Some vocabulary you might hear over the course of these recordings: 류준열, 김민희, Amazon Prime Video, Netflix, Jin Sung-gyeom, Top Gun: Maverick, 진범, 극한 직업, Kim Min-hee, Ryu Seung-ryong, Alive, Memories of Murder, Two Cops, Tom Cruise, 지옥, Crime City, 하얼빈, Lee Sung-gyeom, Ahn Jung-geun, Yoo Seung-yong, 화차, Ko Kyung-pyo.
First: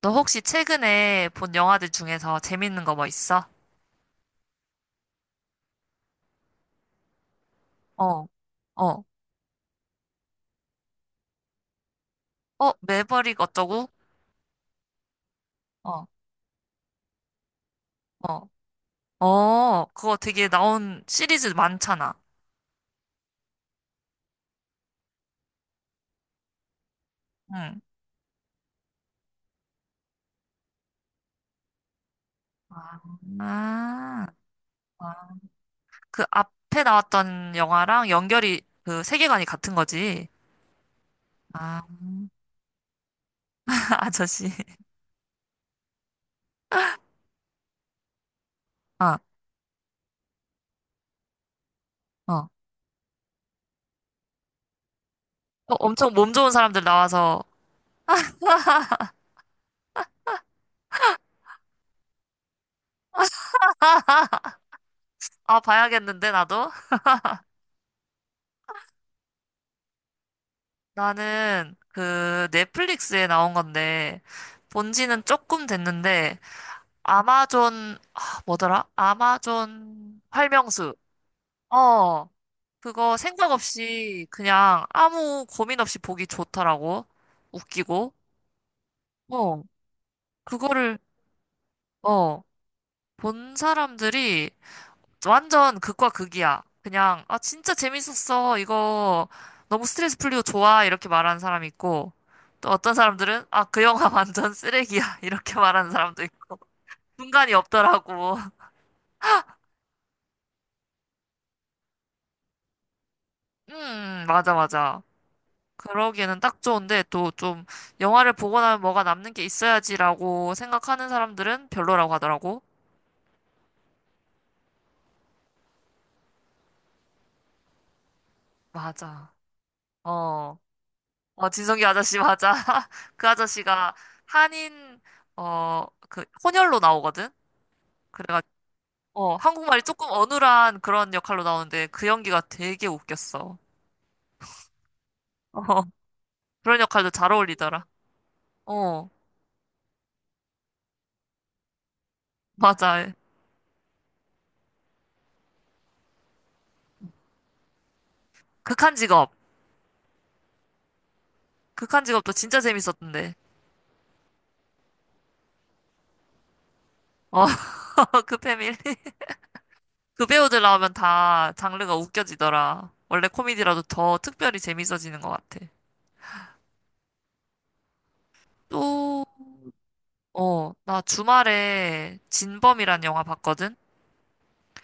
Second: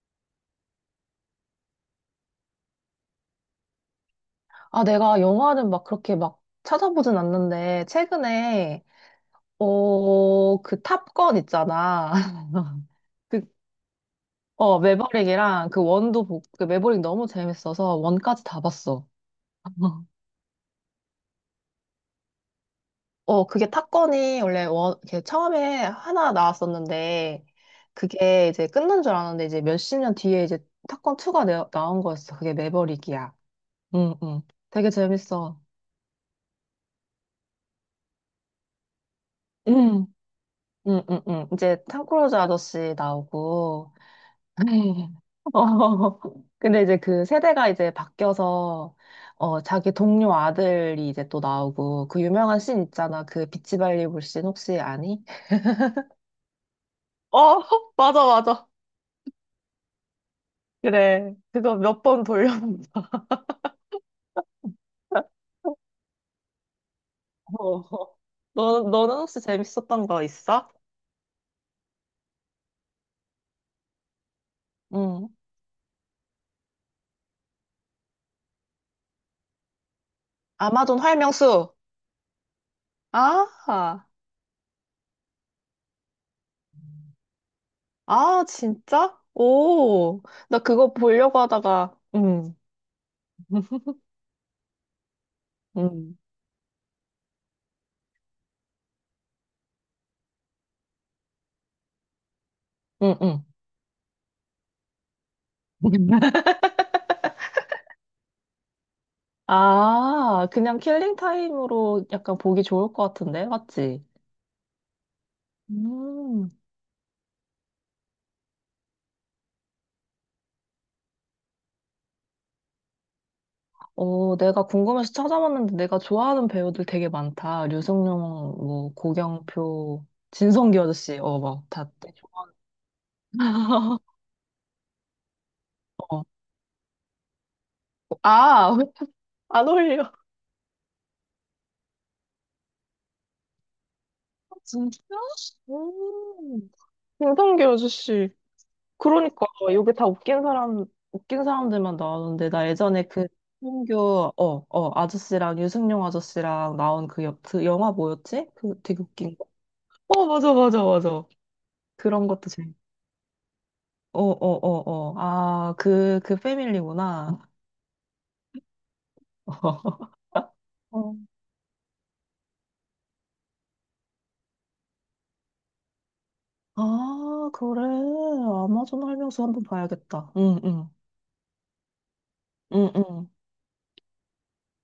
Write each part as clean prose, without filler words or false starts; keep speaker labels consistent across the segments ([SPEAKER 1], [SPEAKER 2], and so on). [SPEAKER 1] 너 혹시 최근에 본 영화들 중에서 재밌는 거 뭐 있어?
[SPEAKER 2] 아, 내가 영화를 그렇게 찾아보진 않는데,
[SPEAKER 1] 어,
[SPEAKER 2] 최근에,
[SPEAKER 1] 어,
[SPEAKER 2] 그 탑건 있잖아.
[SPEAKER 1] 매버릭
[SPEAKER 2] 그,
[SPEAKER 1] 어쩌고?
[SPEAKER 2] 매버릭이랑 그
[SPEAKER 1] 어,
[SPEAKER 2] 원도, 그 매버릭 너무 재밌어서
[SPEAKER 1] 어,
[SPEAKER 2] 원까지 다 봤어.
[SPEAKER 1] 그거 되게 나온 시리즈 많잖아.
[SPEAKER 2] 어, 그게 탑건이 원래 원, 이렇게 처음에 하나 나왔었는데,
[SPEAKER 1] 응.
[SPEAKER 2] 그게 이제 끝난 줄 알았는데, 이제 몇십 년 뒤에 이제 탑건 2가 나온 거였어. 그게
[SPEAKER 1] 아,
[SPEAKER 2] 매버릭이야. 응,
[SPEAKER 1] 아,
[SPEAKER 2] 응. 되게
[SPEAKER 1] 아.
[SPEAKER 2] 재밌어.
[SPEAKER 1] 그 앞에 나왔던 영화랑 연결이 그 세계관이 같은
[SPEAKER 2] 응,
[SPEAKER 1] 거지.
[SPEAKER 2] 응, 응, 응. 이제
[SPEAKER 1] 아,
[SPEAKER 2] 탐 크루즈 아저씨 나오고,
[SPEAKER 1] 아저씨.
[SPEAKER 2] 네. 어, 근데 이제 그 세대가 이제 바뀌어서,
[SPEAKER 1] 아,
[SPEAKER 2] 자기 동료 아들이 이제 또 나오고, 그
[SPEAKER 1] 어.
[SPEAKER 2] 유명한 씬 있잖아. 그 비치 발리볼 씬 혹시 아니?
[SPEAKER 1] 어, 엄청 몸 좋은 사람들
[SPEAKER 2] 어,
[SPEAKER 1] 나와서,
[SPEAKER 2] 맞아, 맞아. 그래. 그거 몇 번 돌려본다.
[SPEAKER 1] 아, 봐야겠는데, 나도?
[SPEAKER 2] 어. 너, 너는 혹시 재밌었던 거 있어?
[SPEAKER 1] 나는 그 넷플릭스에 나온 건데, 본 지는
[SPEAKER 2] 응.
[SPEAKER 1] 조금 됐는데, 아마존, 아, 뭐더라? 아마존 활명수.
[SPEAKER 2] 아마존 활명수.
[SPEAKER 1] 어, 그거 생각
[SPEAKER 2] 아,
[SPEAKER 1] 없이 그냥 아무 고민 없이 보기 좋더라고. 웃기고.
[SPEAKER 2] 아, 진짜?
[SPEAKER 1] 어,
[SPEAKER 2] 오, 나 그거
[SPEAKER 1] 그거를,
[SPEAKER 2] 보려고 하다가,
[SPEAKER 1] 어,
[SPEAKER 2] 응
[SPEAKER 1] 본 사람들이 완전 극과
[SPEAKER 2] 응
[SPEAKER 1] 극이야. 그냥, 아, 진짜 재밌었어. 이거 너무 스트레스 풀리고 좋아. 이렇게 말하는 사람 있고. 또 어떤
[SPEAKER 2] 응,
[SPEAKER 1] 사람들은,
[SPEAKER 2] 응.
[SPEAKER 1] 아, 그 영화 완전 쓰레기야. 이렇게 말하는 사람도 있고. 중간이 없더라고.
[SPEAKER 2] 아, 그냥 킬링 타임으로 약간 보기 좋을 것 같은데, 맞지?
[SPEAKER 1] 맞아, 맞아. 그러기에는
[SPEAKER 2] 음.
[SPEAKER 1] 딱 좋은데 또 좀 영화를 보고 나면 뭐가 남는 게 있어야지라고 생각하는 사람들은 별로라고 하더라고.
[SPEAKER 2] 어, 내가 궁금해서 찾아봤는데 내가 좋아하는 배우들 되게 많다. 류승룡, 뭐
[SPEAKER 1] 맞아.
[SPEAKER 2] 고경표,
[SPEAKER 1] 어,
[SPEAKER 2] 진성기 아저씨, 어,
[SPEAKER 1] 어, 진성기
[SPEAKER 2] 막다
[SPEAKER 1] 아저씨 맞아.
[SPEAKER 2] 좋아하는.
[SPEAKER 1] 그 아저씨가 한인 어,
[SPEAKER 2] 어.
[SPEAKER 1] 그 혼혈로 나오거든. 그래가지고
[SPEAKER 2] 아,
[SPEAKER 1] 어,
[SPEAKER 2] 안
[SPEAKER 1] 한국말이 조금
[SPEAKER 2] 어울려.
[SPEAKER 1] 어눌한 그런 역할로 나오는데 그 연기가 되게 웃겼어.
[SPEAKER 2] 진짜?
[SPEAKER 1] 어,
[SPEAKER 2] 음.
[SPEAKER 1] 그런 역할도 잘
[SPEAKER 2] 진성기
[SPEAKER 1] 어울리더라.
[SPEAKER 2] 아저씨.
[SPEAKER 1] 어,
[SPEAKER 2] 그러니까 여기 다 웃긴 사람 웃긴 사람들만 나오는데 나 예전에
[SPEAKER 1] 맞아.
[SPEAKER 2] 그 홍교 아저씨랑 유승용 아저씨랑 나온 그, 여, 그 영화 뭐였지? 그
[SPEAKER 1] 극한
[SPEAKER 2] 되게
[SPEAKER 1] 직업.
[SPEAKER 2] 웃긴 거. 어 맞아 맞아 맞아.
[SPEAKER 1] 극한
[SPEAKER 2] 그런
[SPEAKER 1] 직업도
[SPEAKER 2] 것도
[SPEAKER 1] 진짜
[SPEAKER 2] 재밌.
[SPEAKER 1] 재밌었던데.
[SPEAKER 2] 어어어 어. 어, 어. 아그 그 패밀리구나.
[SPEAKER 1] 어, 그 패밀. 그 배우들 나오면
[SPEAKER 2] 어.
[SPEAKER 1] 다 장르가 웃겨지더라. 원래 코미디라도 더 특별히 재밌어지는 것 같아.
[SPEAKER 2] 아 그래 아마존
[SPEAKER 1] 또,
[SPEAKER 2] 활명수 한번 봐야겠다.
[SPEAKER 1] 어,
[SPEAKER 2] 응응
[SPEAKER 1] 나 주말에 진범이란 영화
[SPEAKER 2] 응응.
[SPEAKER 1] 봤거든?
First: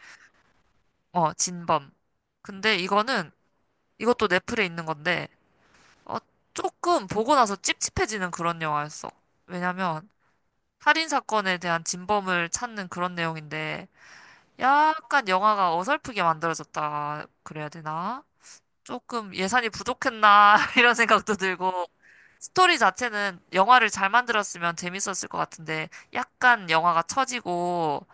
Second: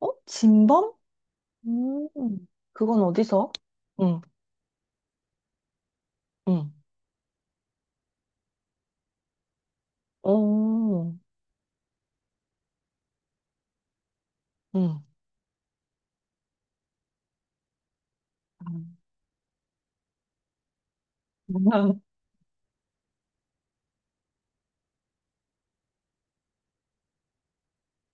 [SPEAKER 2] 어 진범?
[SPEAKER 1] 어, 진범.
[SPEAKER 2] 음
[SPEAKER 1] 근데
[SPEAKER 2] 그건
[SPEAKER 1] 이거는,
[SPEAKER 2] 어디서? 응응.
[SPEAKER 1] 이것도 넷플에 있는 건데, 어, 조금 보고 나서 찝찝해지는 그런 영화였어. 왜냐면, 살인
[SPEAKER 2] 어
[SPEAKER 1] 사건에 대한 진범을 찾는 그런 내용인데,
[SPEAKER 2] 응.
[SPEAKER 1] 약간 영화가 어설프게 만들어졌다. 그래야 되나? 조금 예산이 부족했나 이런 생각도 들고 스토리 자체는 영화를 잘 만들었으면 재밌었을 것 같은데 약간 영화가 처지고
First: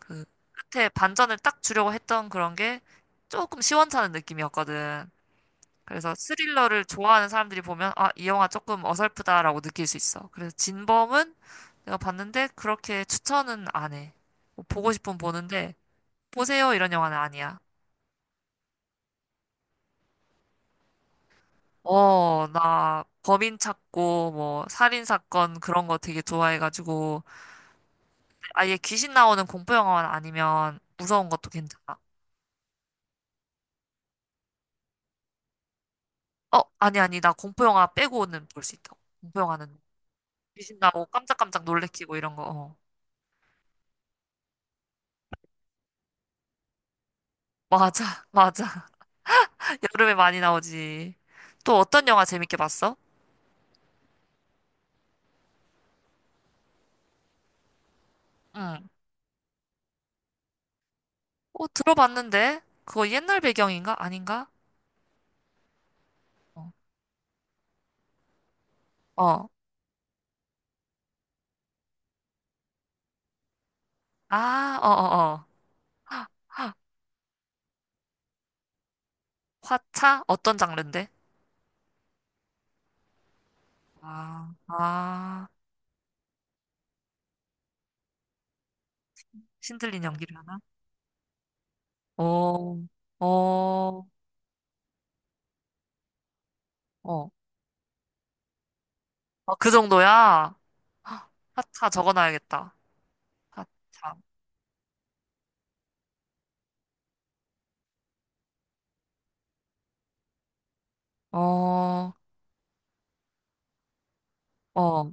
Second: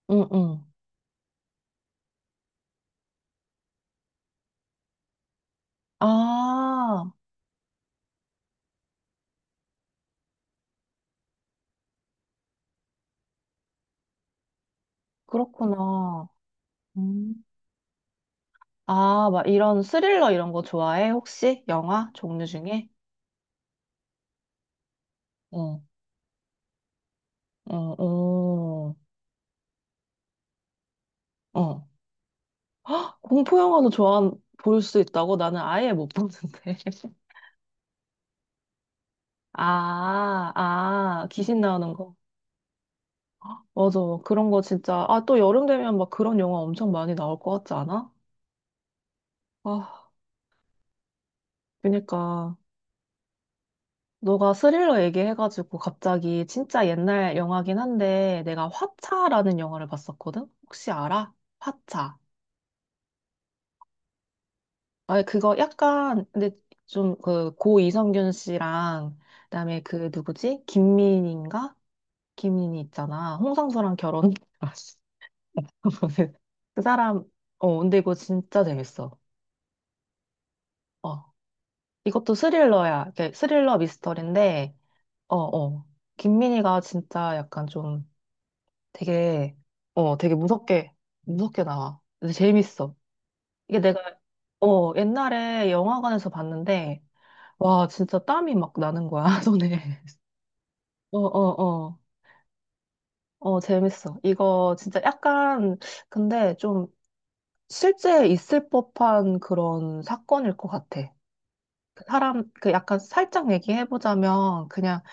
[SPEAKER 1] 그
[SPEAKER 2] 응응.
[SPEAKER 1] 끝에 반전을 딱 주려고 했던 그런 게 조금 시원찮은 느낌이었거든. 그래서 스릴러를
[SPEAKER 2] 아,
[SPEAKER 1] 좋아하는 사람들이 보면 아, 이 영화 조금 어설프다라고 느낄 수 있어. 그래서 진범은 내가 봤는데 그렇게 추천은 안 해. 뭐 보고 싶으면 보는데
[SPEAKER 2] 그렇구나.
[SPEAKER 1] 보세요 이런 영화는
[SPEAKER 2] 음.
[SPEAKER 1] 아니야.
[SPEAKER 2] 아, 막 이런 스릴러 이런 거 좋아해? 혹시? 영화
[SPEAKER 1] 어,
[SPEAKER 2] 종류 중에?
[SPEAKER 1] 나 범인 찾고 뭐 살인 사건
[SPEAKER 2] 어,
[SPEAKER 1] 그런 거 되게 좋아해가지고
[SPEAKER 2] 어,
[SPEAKER 1] 아예
[SPEAKER 2] 어,
[SPEAKER 1] 귀신 나오는 공포 영화만 아니면 무서운 것도
[SPEAKER 2] 어.
[SPEAKER 1] 괜찮아.
[SPEAKER 2] 공포 영화도 좋아, 볼 수 있다고? 나는 아예 못 보는데.
[SPEAKER 1] 어, 아니 아니 나 공포 영화 빼고는 볼 수 있다고. 공포 영화는
[SPEAKER 2] 아,
[SPEAKER 1] 귀신 나오고
[SPEAKER 2] 아, 귀신
[SPEAKER 1] 깜짝깜짝
[SPEAKER 2] 나오는
[SPEAKER 1] 놀래키고
[SPEAKER 2] 거.
[SPEAKER 1] 이런 거. 어.
[SPEAKER 2] 맞아. 그런 거 진짜. 아, 또 여름 되면 막 그런 영화 엄청 많이 나올 것 같지
[SPEAKER 1] 맞아,
[SPEAKER 2] 않아?
[SPEAKER 1] 맞아.
[SPEAKER 2] 아,
[SPEAKER 1] 여름에 많이 나오지. 또 어떤 영화 재밌게
[SPEAKER 2] 그니까.
[SPEAKER 1] 봤어?
[SPEAKER 2] 너가 스릴러 얘기해가지고 갑자기 진짜 옛날 영화긴 한데 내가
[SPEAKER 1] 응.
[SPEAKER 2] 화차라는 영화를 봤었거든? 혹시 알아?
[SPEAKER 1] 어,
[SPEAKER 2] 화차.
[SPEAKER 1] 들어봤는데 그거 옛날 배경인가? 아닌가?
[SPEAKER 2] 아, 그거 약간 근데
[SPEAKER 1] 어,
[SPEAKER 2] 좀 그 고 이성균 씨랑
[SPEAKER 1] 어.
[SPEAKER 2] 그다음에 그 누구지? 김민희인가? 김민희 있잖아. 홍상수랑 결혼
[SPEAKER 1] 아,
[SPEAKER 2] 알았어. 그 사람 어 근데 이거 진짜 재밌어.
[SPEAKER 1] 화차? 어떤 장르인데?
[SPEAKER 2] 어. 이것도 스릴러야. 이렇게 스릴러
[SPEAKER 1] 아,
[SPEAKER 2] 미스터리인데 어
[SPEAKER 1] 아.
[SPEAKER 2] 어. 김민희가 진짜 약간 좀 되게,
[SPEAKER 1] 신들린
[SPEAKER 2] 되게
[SPEAKER 1] 연기를 하나?
[SPEAKER 2] 무섭게, 무섭게 나와. 근데
[SPEAKER 1] 어,
[SPEAKER 2] 재밌어. 이게
[SPEAKER 1] 어,
[SPEAKER 2] 내가, 옛날에 영화관에서 봤는데,
[SPEAKER 1] 어.
[SPEAKER 2] 와, 진짜 땀이 막 나는 거야,
[SPEAKER 1] 아, 그
[SPEAKER 2] 손에.
[SPEAKER 1] 정도야?
[SPEAKER 2] 어,
[SPEAKER 1] 헉,
[SPEAKER 2] 어,
[SPEAKER 1] 하차
[SPEAKER 2] 어.
[SPEAKER 1] 적어놔야겠다.
[SPEAKER 2] 어,
[SPEAKER 1] 하차.
[SPEAKER 2] 재밌어. 이거 진짜 약간, 근데 좀 실제 있을 법한 그런 사건일 것 같아.
[SPEAKER 1] 어,
[SPEAKER 2] 그
[SPEAKER 1] 어,
[SPEAKER 2] 사람, 그 약간 살짝 얘기해보자면, 그냥
[SPEAKER 1] 어,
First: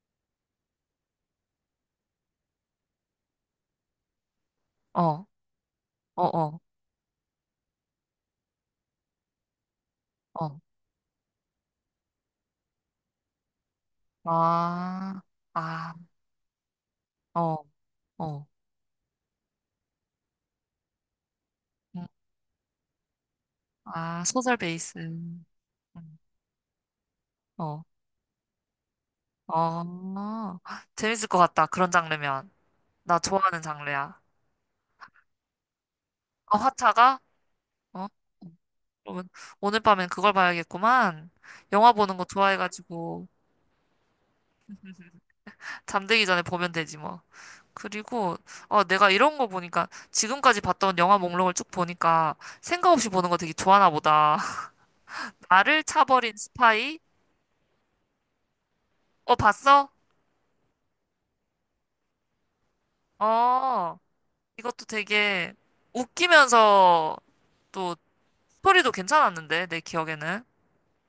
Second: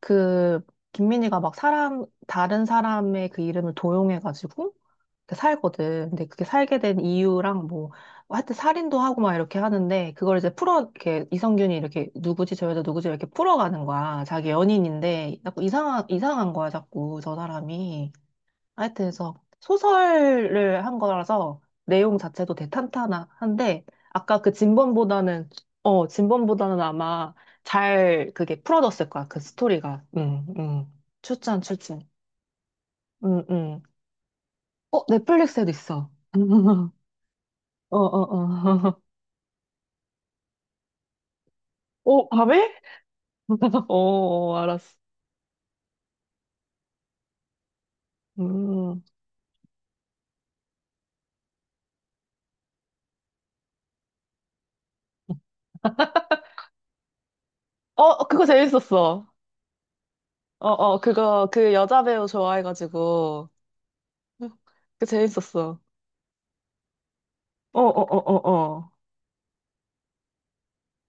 [SPEAKER 2] 그, 김민희가 막 사람, 다른 사람의 그 이름을 도용해가지고,
[SPEAKER 1] 어,
[SPEAKER 2] 그 살거든. 근데 그게
[SPEAKER 1] 어,
[SPEAKER 2] 살게 된 이유랑 뭐, 뭐 하여튼 살인도 하고 막 이렇게 하는데, 그걸 이제
[SPEAKER 1] 어.
[SPEAKER 2] 풀어, 이렇게, 이성균이 이렇게, 누구지, 저 여자 누구지, 이렇게 풀어가는 거야. 자기
[SPEAKER 1] 아,
[SPEAKER 2] 연인인데, 자꾸
[SPEAKER 1] 아,
[SPEAKER 2] 이상한, 이상한 거야, 자꾸, 저
[SPEAKER 1] 어,
[SPEAKER 2] 사람이.
[SPEAKER 1] 어.
[SPEAKER 2] 하여튼, 해서 소설을 한 거라서,
[SPEAKER 1] 음,
[SPEAKER 2] 내용 자체도 대탄탄한데,
[SPEAKER 1] 아,
[SPEAKER 2] 아까 그
[SPEAKER 1] 소설 베이스.
[SPEAKER 2] 진범보다는, 어, 진범보다는 아마
[SPEAKER 1] 어,
[SPEAKER 2] 잘 그게 풀어졌을 거야, 그 스토리가. 응,
[SPEAKER 1] 어.
[SPEAKER 2] 응.
[SPEAKER 1] 재밌을 것
[SPEAKER 2] 추천,
[SPEAKER 1] 같다. 그런
[SPEAKER 2] 추천.
[SPEAKER 1] 장르면. 나
[SPEAKER 2] 응,
[SPEAKER 1] 좋아하는
[SPEAKER 2] 응.
[SPEAKER 1] 장르야.
[SPEAKER 2] 어, 넷플릭스에도 있어.
[SPEAKER 1] 어, 화차가?
[SPEAKER 2] 어,
[SPEAKER 1] 어?
[SPEAKER 2] 어, 어.
[SPEAKER 1] 그러면 오늘 밤엔 그걸 봐야겠구만. 영화 보는 거
[SPEAKER 2] 어, 밤에?
[SPEAKER 1] 좋아해가지고
[SPEAKER 2] 어, 어, 알았어.
[SPEAKER 1] 잠들기 전에 보면 되지 뭐. 그리고 어
[SPEAKER 2] 음.
[SPEAKER 1] 내가 이런 거 보니까 지금까지 봤던 영화 목록을 쭉 보니까 생각 없이 보는 거 되게 좋아하나 보다. 나를 차버린 스파이?
[SPEAKER 2] 어, 그거 재밌었어.
[SPEAKER 1] 어 봤어?
[SPEAKER 2] 어, 어, 그거, 그 여자 배우 좋아해가지고.
[SPEAKER 1] 어 이것도
[SPEAKER 2] 그
[SPEAKER 1] 되게
[SPEAKER 2] 재밌었어.
[SPEAKER 1] 웃기면서
[SPEAKER 2] 어,
[SPEAKER 1] 또
[SPEAKER 2] 어, 어, 어, 어.
[SPEAKER 1] 스토리도 괜찮았는데 내 기억에는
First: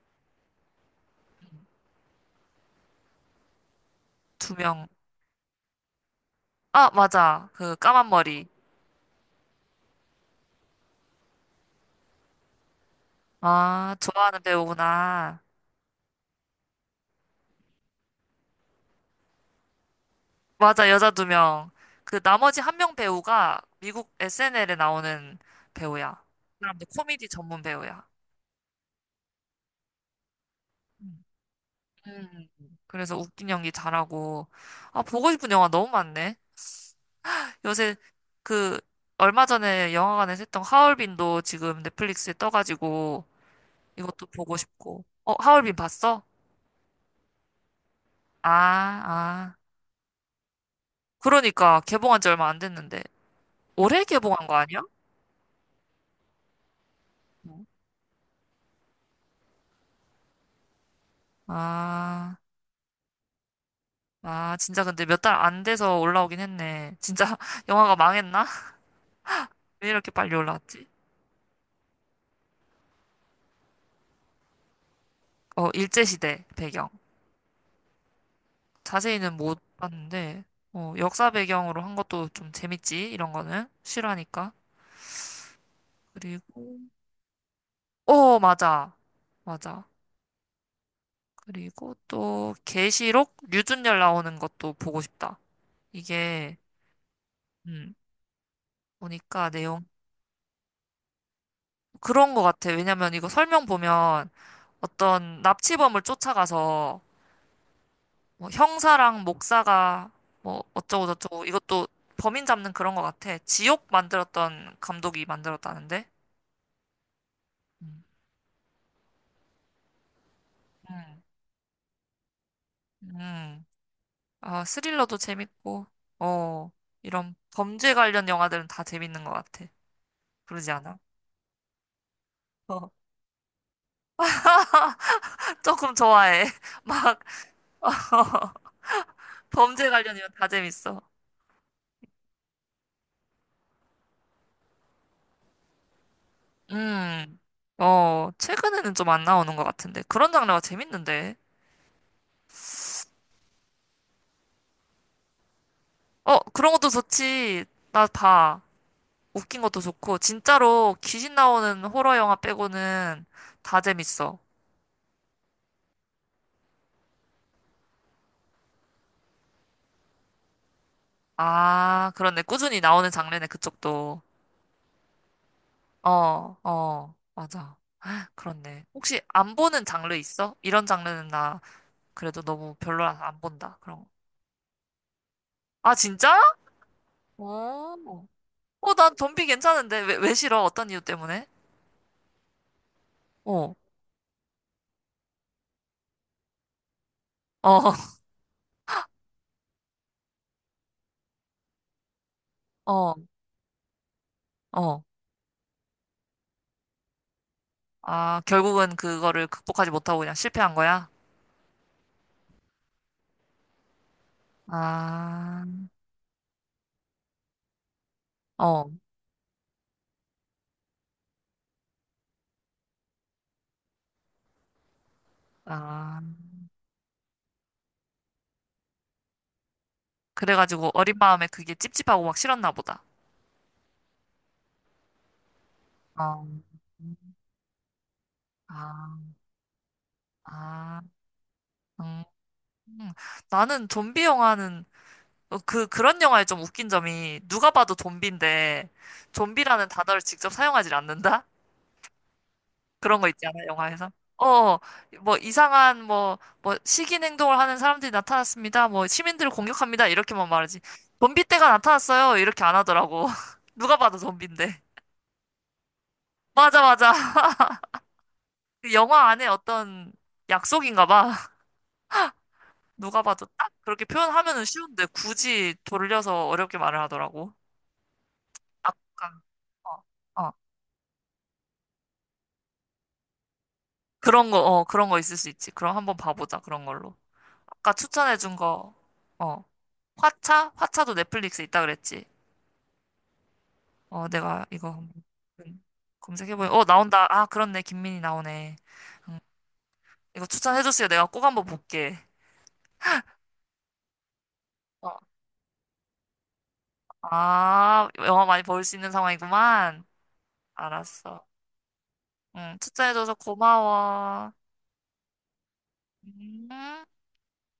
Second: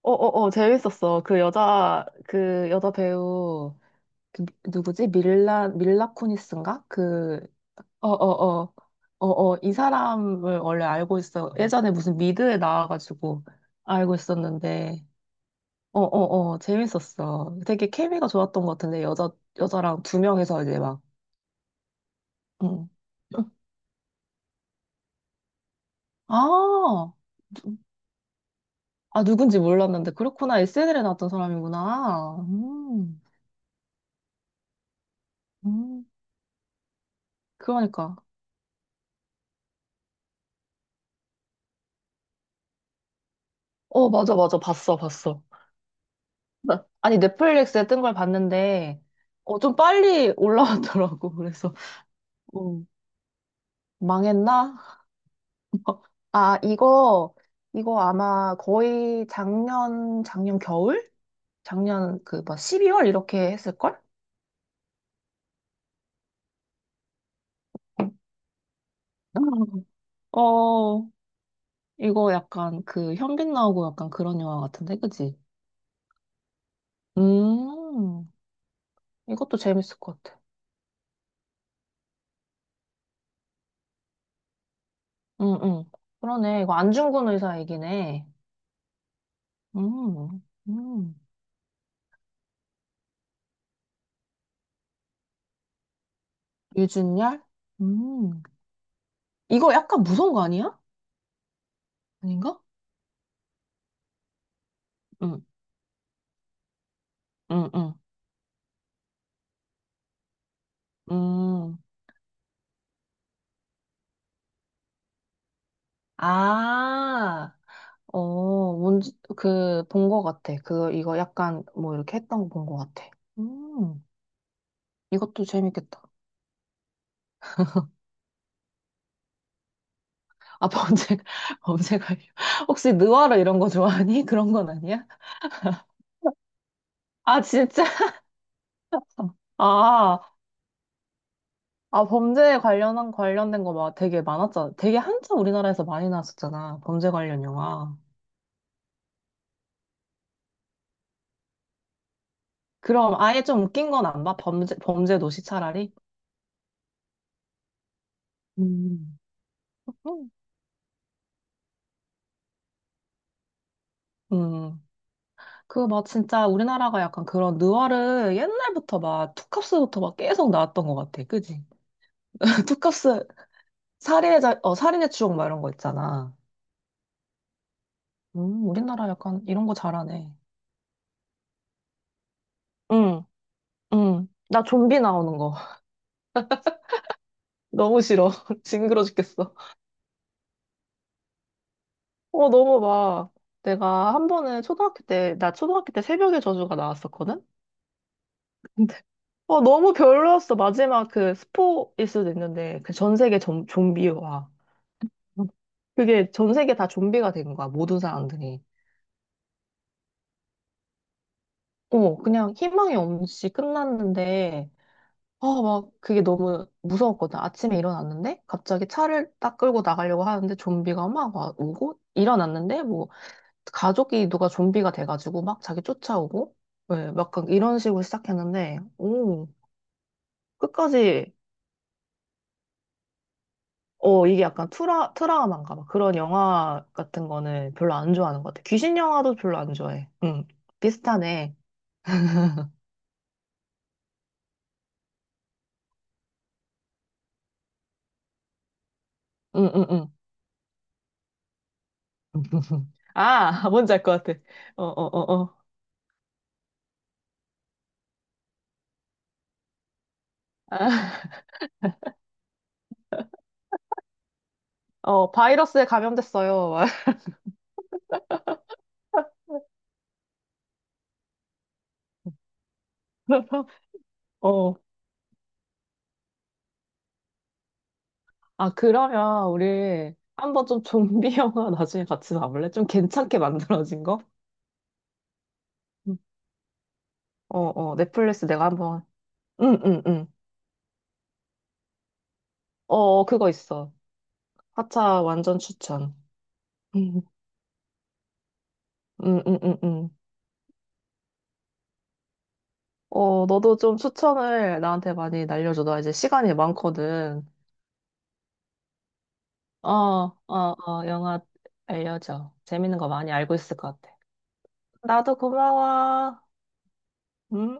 [SPEAKER 2] 어, 어, 어, 재밌었어. 그 여자, 그 여자 배우,
[SPEAKER 1] 두 명.
[SPEAKER 2] 누구지? 밀라, 밀라 쿠니스인가?
[SPEAKER 1] 아
[SPEAKER 2] 그,
[SPEAKER 1] 맞아 그 까만
[SPEAKER 2] 어, 어,
[SPEAKER 1] 머리.
[SPEAKER 2] 어. 어, 어, 이 사람을 원래 알고 있어. 예전에 무슨 미드에 나와가지고
[SPEAKER 1] 아
[SPEAKER 2] 알고
[SPEAKER 1] 좋아하는
[SPEAKER 2] 있었는데.
[SPEAKER 1] 배우구나.
[SPEAKER 2] 어, 어, 어, 재밌었어. 되게 케미가 좋았던 것 같은데, 여자, 여자랑 두 명이서 이제
[SPEAKER 1] 맞아
[SPEAKER 2] 막,
[SPEAKER 1] 여자 두 명. 그 나머지 한
[SPEAKER 2] 응.
[SPEAKER 1] 명
[SPEAKER 2] 응.
[SPEAKER 1] 배우가 미국 SNL에 나오는 배우야. 그 사람도
[SPEAKER 2] 아,
[SPEAKER 1] 코미디 전문
[SPEAKER 2] 누-
[SPEAKER 1] 배우야.
[SPEAKER 2] 아, 누군지 몰랐는데, 그렇구나. SNL에
[SPEAKER 1] 음.
[SPEAKER 2] 나왔던 사람이구나.
[SPEAKER 1] 음. 그래서 웃긴 연기 잘하고. 아, 보고 싶은 영화 너무
[SPEAKER 2] 음,
[SPEAKER 1] 많네. 요새
[SPEAKER 2] 그러니까.
[SPEAKER 1] 그 얼마 전에 영화관에서 했던 하얼빈도 지금 넷플릭스에 떠가지고
[SPEAKER 2] 어,
[SPEAKER 1] 이것도
[SPEAKER 2] 맞아,
[SPEAKER 1] 보고
[SPEAKER 2] 맞아. 봤어,
[SPEAKER 1] 싶고. 어,
[SPEAKER 2] 봤어.
[SPEAKER 1] 하얼빈 봤어?
[SPEAKER 2] 아니, 넷플릭스에 뜬 걸
[SPEAKER 1] 아,
[SPEAKER 2] 봤는데,
[SPEAKER 1] 아.
[SPEAKER 2] 어, 좀 빨리 올라왔더라고. 그래서,
[SPEAKER 1] 그러니까 개봉한 지 얼마 안
[SPEAKER 2] 음,
[SPEAKER 1] 됐는데. 올해 개봉한 거
[SPEAKER 2] 망했나?
[SPEAKER 1] 아니야?
[SPEAKER 2] 아, 이거,
[SPEAKER 1] 어.
[SPEAKER 2] 이거 아마 거의 작년, 작년 겨울? 작년
[SPEAKER 1] 아,
[SPEAKER 2] 그, 막 12월 이렇게 했을걸?
[SPEAKER 1] 아, 진짜 근데 몇 달 안 돼서 올라오긴 했네. 진짜 영화가 망했나? 왜 이렇게 빨리 올라왔지?
[SPEAKER 2] 어, 이거 약간 그 현빈 나오고 약간 그런 영화 같은데, 그지?
[SPEAKER 1] 어, 일제시대 배경.
[SPEAKER 2] 음,
[SPEAKER 1] 자세히는
[SPEAKER 2] 이것도
[SPEAKER 1] 못
[SPEAKER 2] 재밌을 것 같아.
[SPEAKER 1] 봤는데, 어, 역사 배경으로 한 것도 좀 재밌지, 이런 거는. 싫어하니까.
[SPEAKER 2] 응, 응. 그러네. 이거
[SPEAKER 1] 그리고,
[SPEAKER 2] 안중근 의사 얘기네.
[SPEAKER 1] 어, 맞아. 맞아.
[SPEAKER 2] 음, 음.
[SPEAKER 1] 그리고 또, 계시록 류준열 나오는 것도 보고 싶다. 이게,
[SPEAKER 2] 유준열?
[SPEAKER 1] 음,
[SPEAKER 2] 음.
[SPEAKER 1] 보니까
[SPEAKER 2] 이거
[SPEAKER 1] 내용,
[SPEAKER 2] 약간 무서운 거 아니야?
[SPEAKER 1] 그런 거
[SPEAKER 2] 아닌가?
[SPEAKER 1] 같아. 왜냐면 이거 설명 보면 어떤
[SPEAKER 2] 응,
[SPEAKER 1] 납치범을 쫓아가서,
[SPEAKER 2] 응, 응.
[SPEAKER 1] 뭐 형사랑 목사가, 뭐, 어쩌고저쩌고,
[SPEAKER 2] 음.
[SPEAKER 1] 이것도 범인 잡는 그런 거 같아. 지옥 만들었던 감독이 만들었다는데?
[SPEAKER 2] 아,
[SPEAKER 1] 음.
[SPEAKER 2] 어, 뭔지, 그, 본 거 같아. 그, 이거
[SPEAKER 1] 음.
[SPEAKER 2] 약간 뭐 이렇게 했던 거 본 거 같아.
[SPEAKER 1] 음.
[SPEAKER 2] 음,
[SPEAKER 1] 아, 스릴러도
[SPEAKER 2] 이것도
[SPEAKER 1] 재밌고,
[SPEAKER 2] 재밌겠다.
[SPEAKER 1] 어, 이런 범죄 관련 영화들은 다 재밌는 것 같아.
[SPEAKER 2] 아,
[SPEAKER 1] 그러지 않아?
[SPEAKER 2] 범죄가, 범죄가.
[SPEAKER 1] 어,
[SPEAKER 2] 혹시 느와르 이런 거 좋아하니? 그런 건 아니야?
[SPEAKER 1] 조금 좋아해. 막,
[SPEAKER 2] 아, 진짜?
[SPEAKER 1] 어, 범죄
[SPEAKER 2] 아,
[SPEAKER 1] 관련이면 다 재밌어.
[SPEAKER 2] 아, 범죄에 관련한, 관련된 거 막 되게 많았잖아. 되게 한참 우리나라에서 많이 나왔었잖아. 범죄
[SPEAKER 1] 음,
[SPEAKER 2] 관련 영화.
[SPEAKER 1] 어, 최근에는 좀 안 나오는 것 같은데. 그런 장르가 재밌는데.
[SPEAKER 2] 그럼 아예 좀 웃긴 건 안 봐? 범죄, 범죄 도시 차라리?
[SPEAKER 1] 어, 그런 것도 좋지. 나 봐.
[SPEAKER 2] 음.
[SPEAKER 1] 웃긴 것도 좋고, 진짜로 귀신 나오는 호러 영화 빼고는 다 재밌어.
[SPEAKER 2] 음. 그 막 진짜 우리나라가 약간 그런 느와르 옛날부터 막 투캅스부터 막 계속 나왔던 것 같아. 그지?
[SPEAKER 1] 아, 그렇네. 꾸준히 나오는
[SPEAKER 2] 투캅스
[SPEAKER 1] 장르네, 그쪽도.
[SPEAKER 2] 살인의 자, 어, 살인의 추억 막 이런 거
[SPEAKER 1] 어,
[SPEAKER 2] 있잖아.
[SPEAKER 1] 어, 맞아. 그렇네.
[SPEAKER 2] 우리나라
[SPEAKER 1] 혹시
[SPEAKER 2] 약간
[SPEAKER 1] 안
[SPEAKER 2] 이런 거
[SPEAKER 1] 보는 장르
[SPEAKER 2] 잘하네.
[SPEAKER 1] 있어? 이런 장르는 나 그래도 너무 별로라서
[SPEAKER 2] 응,
[SPEAKER 1] 안 본다. 그런 거.
[SPEAKER 2] 응. 나 좀비 나오는 거.
[SPEAKER 1] 아, 진짜?
[SPEAKER 2] 너무
[SPEAKER 1] 어.
[SPEAKER 2] 싫어.
[SPEAKER 1] 어,
[SPEAKER 2] 징그러
[SPEAKER 1] 난 좀비
[SPEAKER 2] 죽겠어.
[SPEAKER 1] 괜찮은데. 왜, 왜 싫어? 어떤 이유 때문에?
[SPEAKER 2] 어, 너무 막.
[SPEAKER 1] 어.
[SPEAKER 2] 내가 한 번은 초등학교 때, 나 초등학교 때 새벽의 저주가 나왔었거든?
[SPEAKER 1] 어,
[SPEAKER 2] 근데, 어, 너무 별로였어. 마지막 그 스포일 수도 있는데, 그
[SPEAKER 1] 어,
[SPEAKER 2] 전 세계 좀비와.
[SPEAKER 1] 어.
[SPEAKER 2] 그게 전 세계 다 좀비가 된 거야, 모든
[SPEAKER 1] 아,
[SPEAKER 2] 사람들이.
[SPEAKER 1] 결국은 그거를 극복하지 못하고 그냥 실패한 거야?
[SPEAKER 2] 어, 그냥 희망이 없이 끝났는데, 아,
[SPEAKER 1] 아,
[SPEAKER 2] 막 그게 너무 무서웠거든. 아침에 일어났는데 갑자기
[SPEAKER 1] 어,
[SPEAKER 2] 차를 딱 끌고 나가려고 하는데 좀비가 오고 일어났는데 뭐 가족이 누가 좀비가 돼가지고 막 자기
[SPEAKER 1] 아.
[SPEAKER 2] 쫓아오고 왜 약간 이런 식으로 시작했는데 오
[SPEAKER 1] 그래가지고 어린
[SPEAKER 2] 끝까지
[SPEAKER 1] 마음에 그게 찝찝하고 막 싫었나 보다.
[SPEAKER 2] 어 이게 약간 트라우마인가 봐. 그런
[SPEAKER 1] 어.
[SPEAKER 2] 영화 같은 거는 별로 안 좋아하는 것 같아. 귀신
[SPEAKER 1] 아,
[SPEAKER 2] 영화도 별로 안 좋아해. 응
[SPEAKER 1] 아,
[SPEAKER 2] 비슷하네.
[SPEAKER 1] 음. 나는 좀비 영화는 그런 영화의 좀 웃긴 점이 누가 봐도 좀비인데 좀비라는
[SPEAKER 2] 응응응.
[SPEAKER 1] 단어를 직접 사용하지 않는다? 그런 거 있지 않아
[SPEAKER 2] 아 뭔지 알
[SPEAKER 1] 영화에서.
[SPEAKER 2] 것 같아.
[SPEAKER 1] 어,
[SPEAKER 2] 어 어, 어,
[SPEAKER 1] 뭐
[SPEAKER 2] 어.
[SPEAKER 1] 이상한 뭐, 뭐 시긴 행동을 하는 사람들이 나타났습니다. 뭐 시민들을 공격합니다. 이렇게만 말하지.
[SPEAKER 2] 아,
[SPEAKER 1] 좀비 떼가 나타났어요. 이렇게 안 하더라고. 누가 봐도 좀비인데.
[SPEAKER 2] 어, 바이러스에 감염됐어요.
[SPEAKER 1] 맞아, 맞아. 그 영화 안에 어떤 약속인가 봐. 누가 봐도 딱 그렇게 표현하면은
[SPEAKER 2] 어,
[SPEAKER 1] 쉬운데 굳이 돌려서 어렵게 말을 하더라고.
[SPEAKER 2] 아,
[SPEAKER 1] 약간.
[SPEAKER 2] 그러면
[SPEAKER 1] 어,
[SPEAKER 2] 우리
[SPEAKER 1] 어.
[SPEAKER 2] 한번 좀 좀비 영화 나중에 같이 봐볼래? 좀 괜찮게 만들어진 거?
[SPEAKER 1] 그런 거, 어, 그런 거 있을 수 있지. 그럼 한번
[SPEAKER 2] 응.
[SPEAKER 1] 봐보자, 그런 걸로.
[SPEAKER 2] 어,
[SPEAKER 1] 아까
[SPEAKER 2] 어, 넷플릭스
[SPEAKER 1] 추천해준
[SPEAKER 2] 내가
[SPEAKER 1] 거,
[SPEAKER 2] 한번,
[SPEAKER 1] 어,
[SPEAKER 2] 응, 응, 응.
[SPEAKER 1] 화차? 화차도 넷플릭스에 있다 그랬지.
[SPEAKER 2] 어, 어, 그거 있어.
[SPEAKER 1] 어, 내가 이거
[SPEAKER 2] 하차
[SPEAKER 1] 한번
[SPEAKER 2] 완전 추천.
[SPEAKER 1] 검색해보니, 어,
[SPEAKER 2] 응,
[SPEAKER 1] 나온다. 아, 그렇네. 김민희 나오네. 음,
[SPEAKER 2] 응, 응, 응, 응.
[SPEAKER 1] 이거 추천해줬어요. 내가 꼭 한번 볼게.
[SPEAKER 2] 어, 너도 좀 추천을 나한테
[SPEAKER 1] 어,
[SPEAKER 2] 많이 날려줘. 나 이제 시간이 많거든.
[SPEAKER 1] 아, 영화 많이 볼 수 있는
[SPEAKER 2] 어,
[SPEAKER 1] 상황이구만.
[SPEAKER 2] 어, 어, 영화
[SPEAKER 1] 알았어.
[SPEAKER 2] 알려줘.
[SPEAKER 1] 응,
[SPEAKER 2] 재밌는 거 많이
[SPEAKER 1] 추천해줘서
[SPEAKER 2] 알고 있을 것 같아.
[SPEAKER 1] 고마워.
[SPEAKER 2] 나도 고마워.
[SPEAKER 1] 음.
[SPEAKER 2] 음.